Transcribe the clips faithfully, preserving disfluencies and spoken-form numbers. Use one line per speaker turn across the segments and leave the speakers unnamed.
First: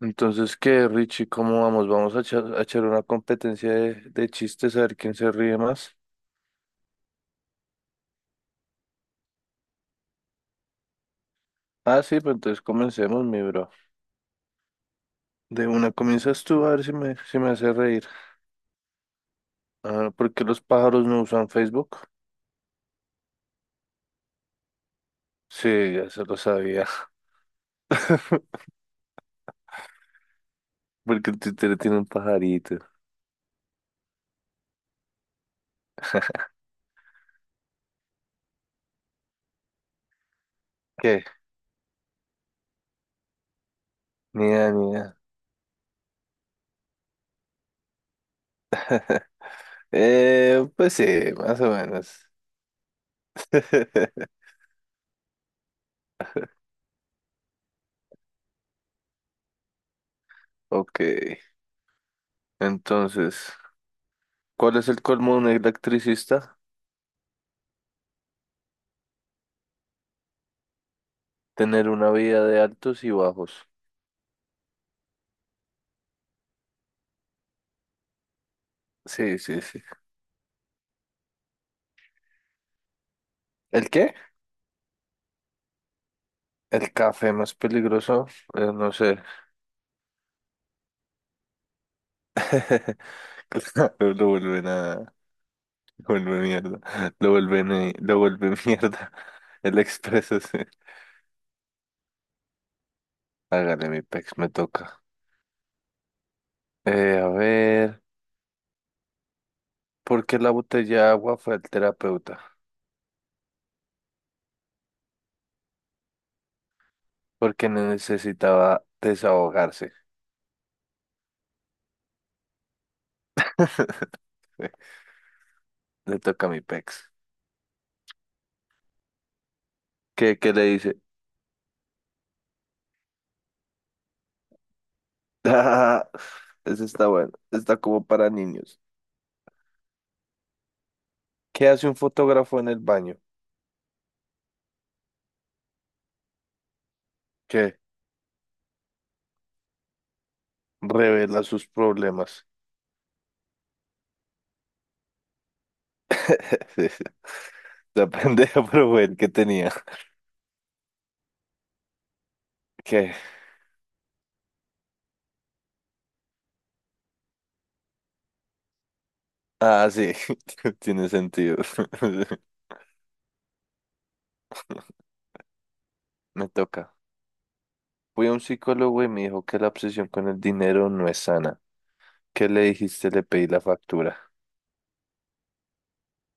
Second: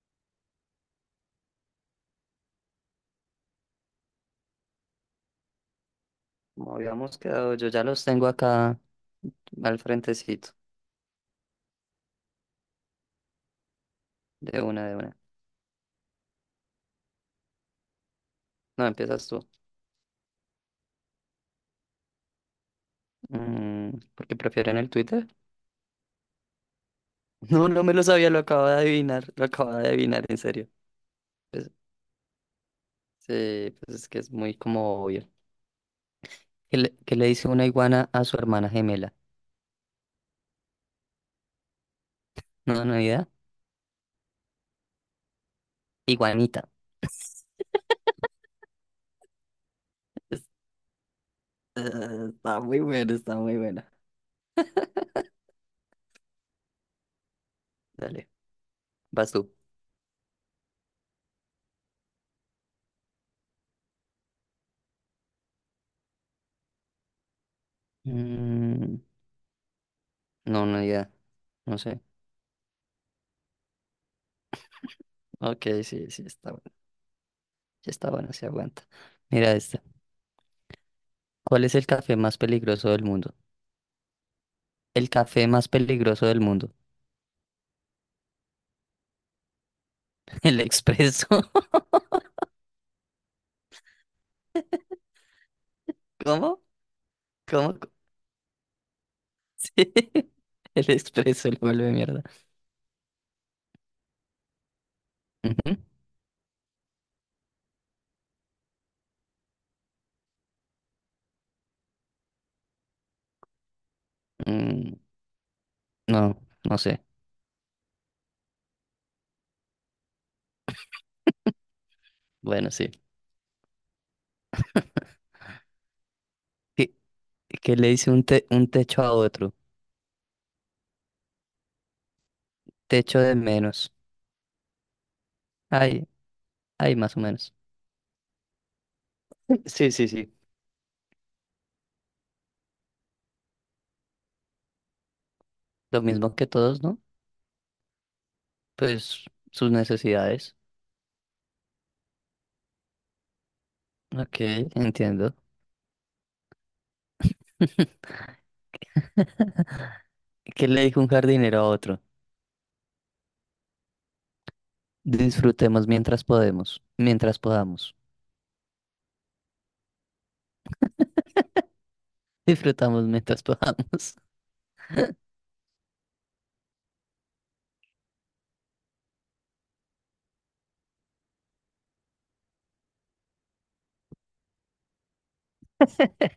Entonces, ¿qué, Richie? ¿Cómo vamos? Vamos a echar, a echar una competencia de, de chistes a ver quién se ríe más.
Como habíamos quedado, yo ya los tengo acá al frentecito,
Ah, sí, pues entonces comencemos, mi bro.
de una, de una.
De una comienzas tú a ver si me, si me hace reír.
No, empiezas tú.
Ah, ¿por qué los pájaros no usan Facebook?
Mm, ¿Por qué prefieren el Twitter?
Sí, ya se lo sabía.
No, no me lo sabía, lo acabo de adivinar, lo acabo de adivinar, en serio.
Porque el
Pues,
Twitter tiene un pajarito.
sí, pues es que es muy como obvio. ¿Qué le, qué le dice una iguana a su hermana gemela?
¿Qué?
No, no hay idea.
Mira, mira.
Iguanita. Es-
Eh, pues sí, más o menos.
eh, Está muy buena, está muy buena. Dale, vas tú.
Ok, entonces, ¿cuál es el colmo de un electricista?
Mm, no, no hay idea, no
Tener
sé.
una vida de altos y bajos.
Ok, sí, sí, está bueno, sí está bueno, se aguanta.
Sí,
Mira
sí, sí.
esta. ¿Cuál es el café más peligroso del mundo?
¿El qué?
El café más peligroso del mundo.
El café más peligroso, eh, no sé.
El expreso.
Claro, lo vuelven a... Lo vuelve
¿Cómo?
mierda. Lo vuelven,
¿Cómo?
eh, lo vuelve mierda. El
Sí.
expreso, sí.
El expreso, el vuelve mierda.
Hágale, mi pex, me toca.
Ujú.
Eh, a ver, ¿por qué la botella de agua fue al terapeuta?
Mm, no, no sé.
Porque necesitaba desahogarse.
Bueno, sí.
Le toca a mi
¿Qué,
pex.
qué le dice un, te- un techo a otro?
¿Qué, qué le dice?
Techo de menos.
Ah,
Ay,
ese
ay,
está
más o
bueno.
menos.
Está como para niños.
Sí, sí, sí.
¿Qué hace un fotógrafo en el baño?
Lo mismo que todos, ¿no?
¿Qué?
Pues sus necesidades.
Revela sus problemas.
Ok, entiendo.
Sí, sí. La pendeja, pero fue el que tenía.
¿Qué le dijo un jardinero a otro?
¿Qué?
Disfrutemos mientras podemos, mientras podamos.
Ah, sí, tiene sentido.
Disfrutamos mientras podamos.
Me toca. Fui a un psicólogo y me dijo que la obsesión con el dinero no es sana. ¿Qué le dijiste? Le pedí la factura.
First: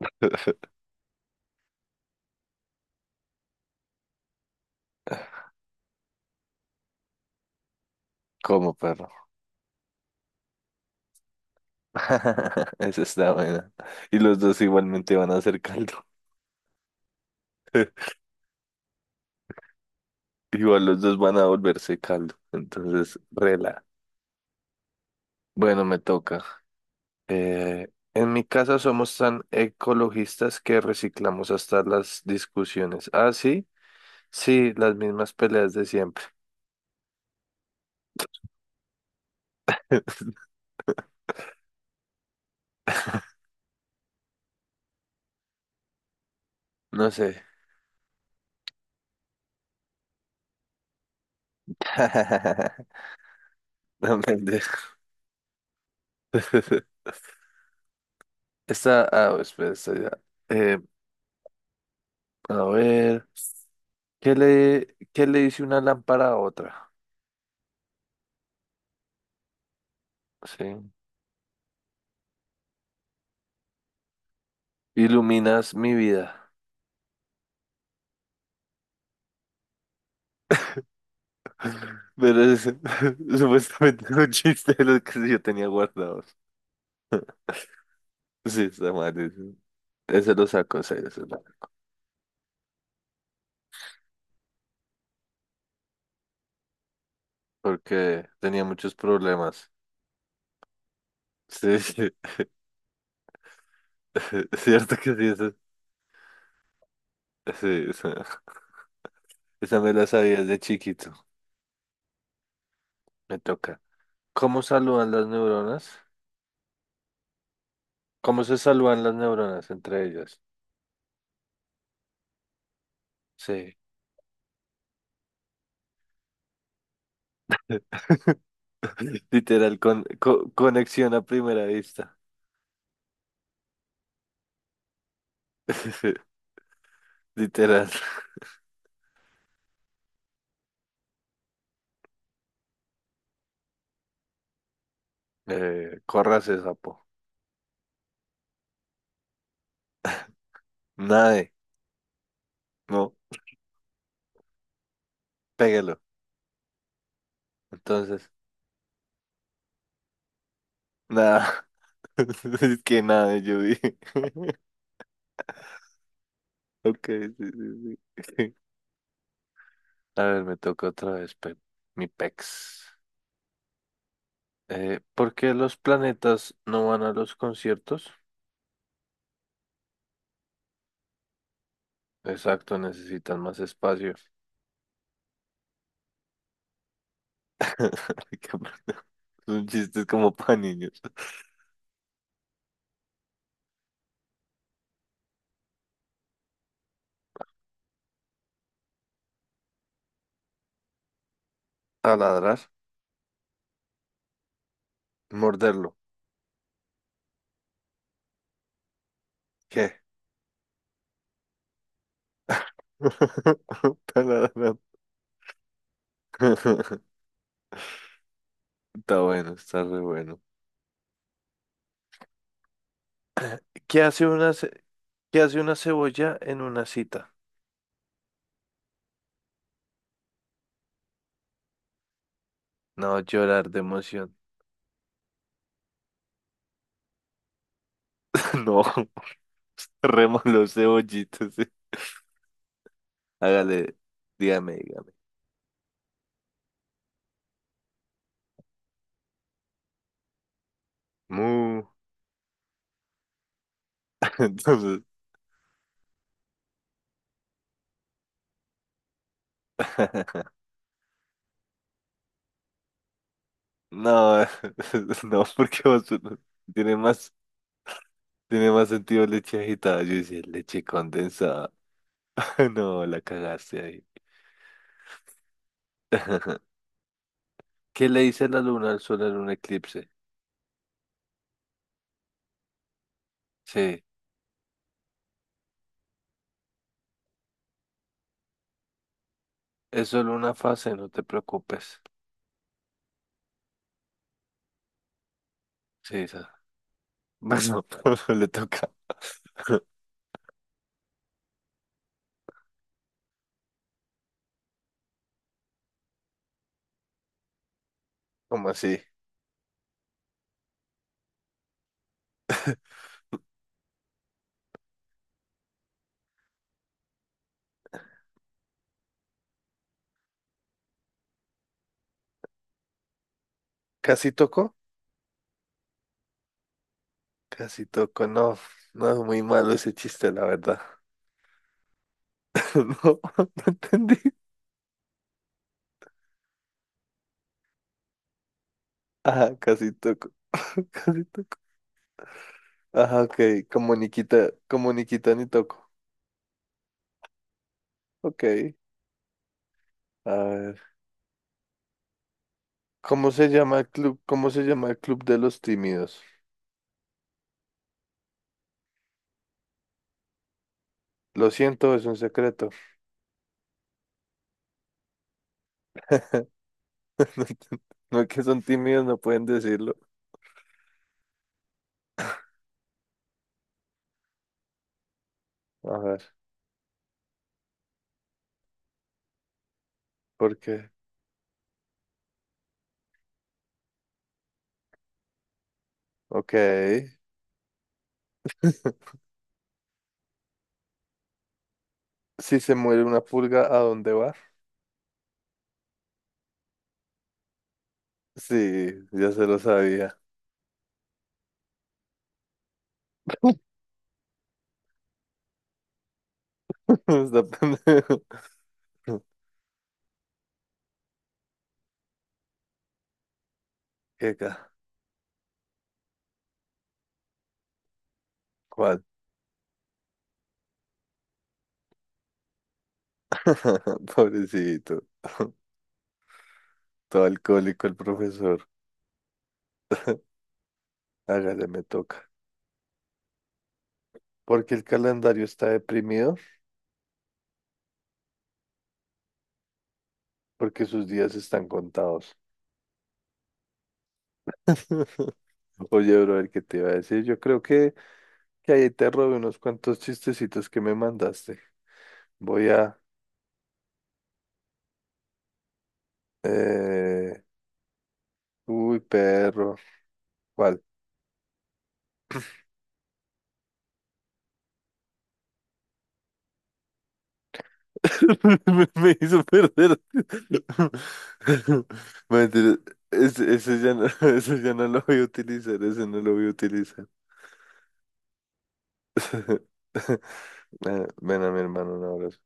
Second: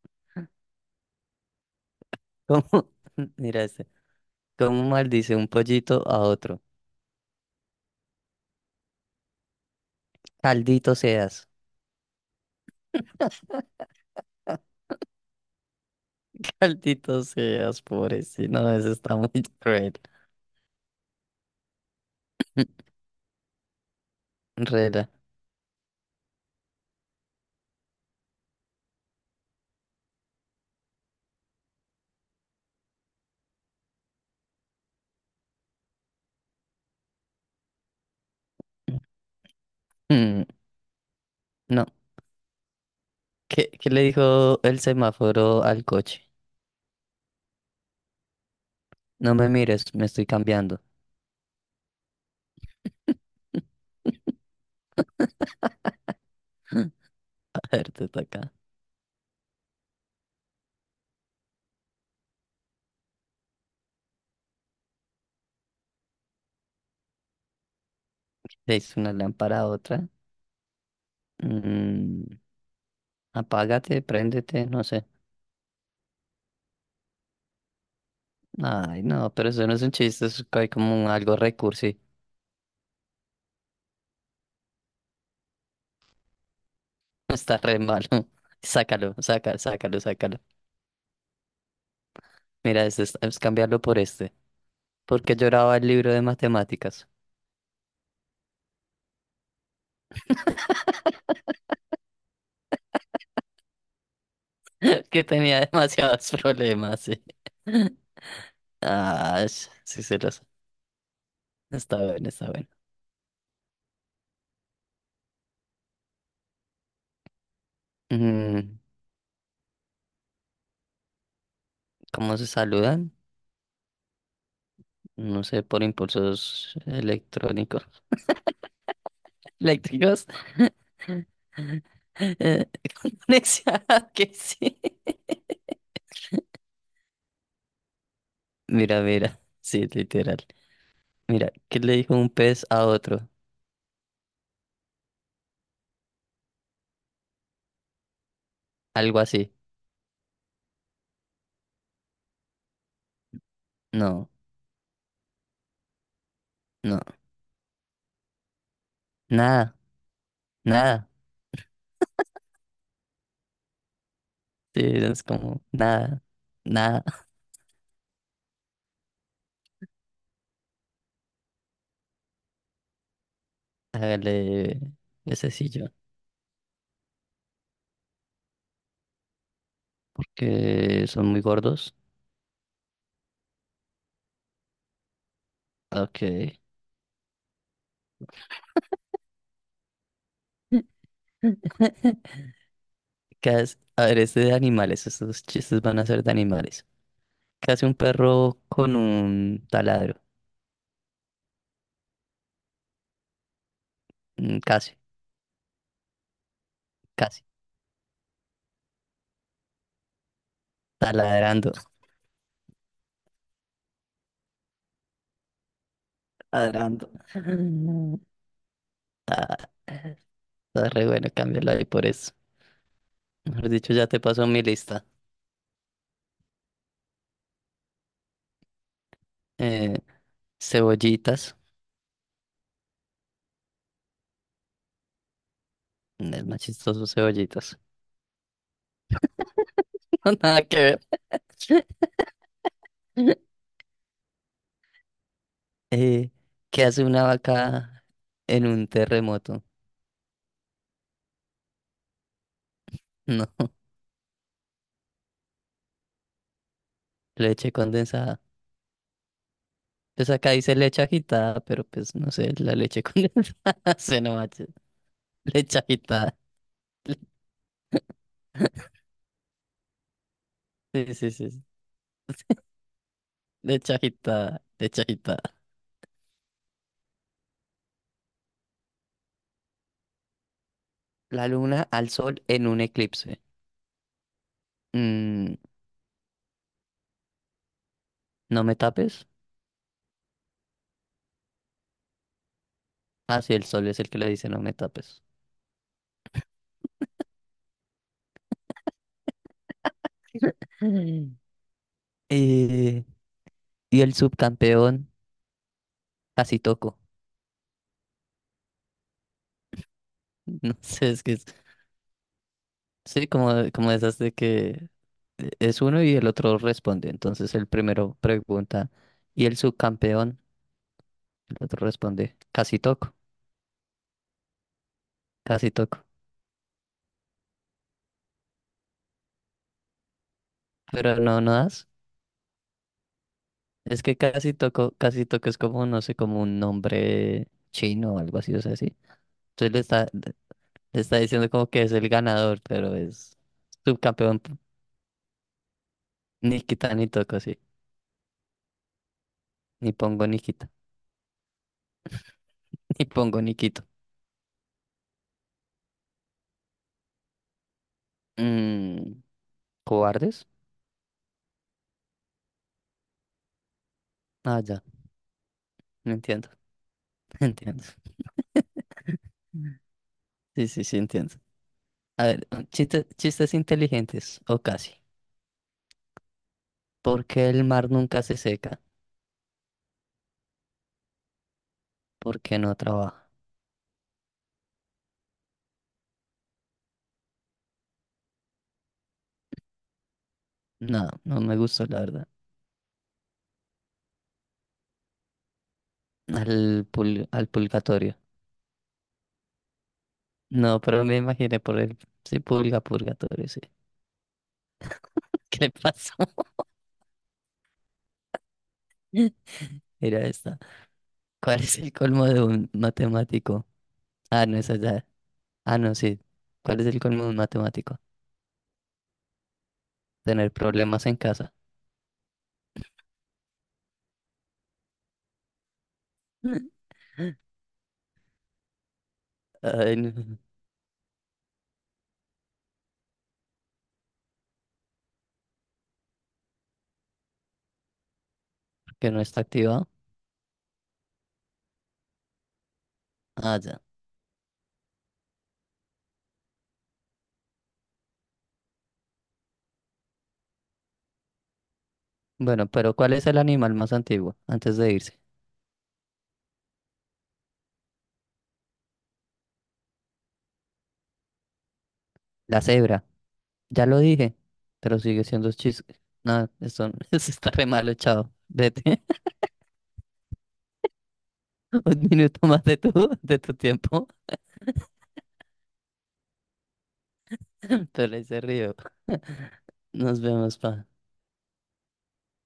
¿Cómo? Mira este. ¿Cómo maldice un pollito a otro?
¿Cómo, perro?
Caldito seas.
Esa está buena. Y los dos igualmente van a hacer caldo.
Caldito seas, pobrecito. No, eso está muy cruel.
Igual los dos van a volverse caldo. Entonces, rela.
Rela.
Bueno, me toca. Eh, en mi casa somos tan ecologistas que reciclamos hasta las discusiones. Ah, sí, sí, las mismas peleas de siempre.
Mm, No. ¿Qué, qué le dijo el semáforo al coche?
No sé.
No me mires, me estoy cambiando.
No me entiendes.
A ver, te toca.
Está, ah, espera, está ya. Eh, a ver, ¿qué le, ¿qué le dice una lámpara a otra?
Le hizo una lámpara a otra.
Sí.
Mm, apágate, préndete, no sé.
Iluminas mi vida.
Ay, no, pero eso no es un chiste, es hay como un algo recursi.
Pero es supuestamente es un chiste de los que yo tenía guardados.
Está re malo.
Sí, está
Sácalo,
mal, ese.
sácalo, sácalo,
Ese
sácalo.
lo saco, ese, ese lo
Mira, este es, es cambiarlo por este. Porque lloraba el libro de matemáticas.
porque tenía muchos problemas. Sí, sí. Es cierto que
Que
sí, eso-
tenía demasiados problemas, sí.
sí, esa,
Ah, sh-
esa me
sí
la
se los.
sabía de chiquito.
Está bien, está bien.
Me toca. ¿Cómo saludan las neuronas? ¿Cómo se
Mm,
saludan las neuronas entre ellas?
¿cómo se saludan?
Sí.
No sé, por impulsos electrónicos.
Literal, con,
Eléctricos.
co- conexión a primera vista.
Eh, conexión, que sí.
Literal.
Mira, mira, sí, literal. Mira, ¿qué le dijo un pez a otro?
Eh, córrase, sapo.
Algo así.
Nade. No,
No,
péguelo.
no,
Entonces,
nada, nada.
nada. Es que nada, yo dije.
Sí, es como nada,
Ok,
nada.
sí, sí, sí. A ver, me toca otra vez, pe- mi pex.
Hágale
Eh, ¿por
ese
qué los
sillo.
planetas no van a los conciertos?
Que son muy gordos.
Exacto, necesitan más espacio.
Ok.
Qué bueno. Son chistes como para niños.
¿Qué hace? A ver, este de animales. Estos chistes van a ser de animales. ¿Qué hace un perro con un taladro?
Taladrar,
Mm, Casi,
morderlo.
casi.
¿Qué?
Taladrando.
Taladrar.
Taladrando.
Está bueno,
Ah,
está re bueno.
está re bueno, cámbialo ahí por eso. Mejor dicho,
¿Qué
ya te
hace
pasó
una,
mi
ce-
lista.
¿Qué hace una cebolla en una cita?
Eh, cebollitas.
No, llorar de emoción.
mm, Es más chistoso cebollitas.
No, re
Nada
malo
que ver.
cebollitas. Hágale, dígame, dígame.
Eh, ¿qué hace una vaca en un terremoto?
Mu.
No,
Entonces,
leche condensada. Pues acá dice leche agitada, pero pues no sé, la leche condensada. Se no
no,
manches.
no,
Leche
porque vos-
agitada.
tiene más, tiene más sentido leche agitada. Yo decía leche
Sí, sí, sí. Sí.
condensada. No, la cagaste
Leche
ahí.
agitada, leche agitada.
¿Qué le dice la luna al sol en un eclipse?
La luna al sol en un eclipse.
Sí,
Mm, ¿no me tapes?
es solo una fase, no te preocupes.
Ah, sí, el sol es el que le dice no me tapes.
Sí, esa. Bueno, le toca.
Eh, y el subcampeón casi toco.
¿Cómo así?
No sé, es que es, sí, como, como esas de que eh, es uno y el otro responde. Entonces el primero pregunta, ¿y el subcampeón? El otro responde, casi toco,
¿Casi tocó?
casi toco.
Casi tocó, no. No es muy malo ese chiste, la verdad.
Pero no, no das.
No, no
Es que
entendí.
casi toco, casi toco es como, no sé, como un nombre chino o algo así, o sea, así.
Ah,
Entonces le
casi
está,
tocó.
le está
Casi
diciendo
tocó.
como que es el ganador, pero
Ajá, ok,
es
como
subcampeón.
Nikita, como Nikita ni toco.
Nikita ni quita ni toco, sí.
Ok,
Ni pongo
a
ni quita.
ver.
Y
¿Cómo
pongo
se llama
Nikito.
el club? ¿Cómo se llama el club de los tímidos?
Mm, ¿cobardes?
Lo siento, es un secreto.
Ah, ya, entiendo, entiendo.
No es que son tímidos, no pueden decirlo.
Sí, sí, sí, entiendo. A ver, chistes, chistes inteligentes, o casi.
A ver,
¿Por qué el mar nunca se seca?
¿por qué?
¿Por qué no trabaja?
Ok.
No, no me gustó, la verdad.
Si se muere una pulga, ¿a dónde va?
Al, pul- al purgatorio.
Sí, ya se lo sabía.
No, pero me imaginé por el... Sí, pulga, purgatorio, sí. ¿Qué le pasó?
Está pendejo.
Mira esta. ¿Cuál es el colmo de un matemático?
¿Qué
Ah, no,
ca-
esa ya. Ah, no, sí. ¿Cuál es el colmo de un matemático?
¿Cuál?
Tener problemas en casa.
Pobrecito. Todo alcohólico el profesor.
Ay, no,
Hágale, me toca. Porque el calendario está deprimido,
que no está activado.
porque sus días están contados.
Ah, ya.
Oye, bro, el que te iba a decir, yo creo que, que ahí te robé unos cuantos chistecitos que me mandaste.
Bueno,
Voy
pero
a...
¿cuál es el animal más antiguo antes de irse?
eh, Uy, perro. ¿Cuál?
La cebra. Ya lo dije, pero sigue siendo chis. No, eso, eso está re malo, chao.
Me
Vete
me hizo perder.
un minuto más de
Mentira,
tu, de
Ese,
tu
ese ya no,
tiempo,
ese ya no lo voy a utilizar, ese no lo voy a utilizar.
pero ahí se río. Nos vemos, pa.
Ven ven a mi hermano, un abrazo.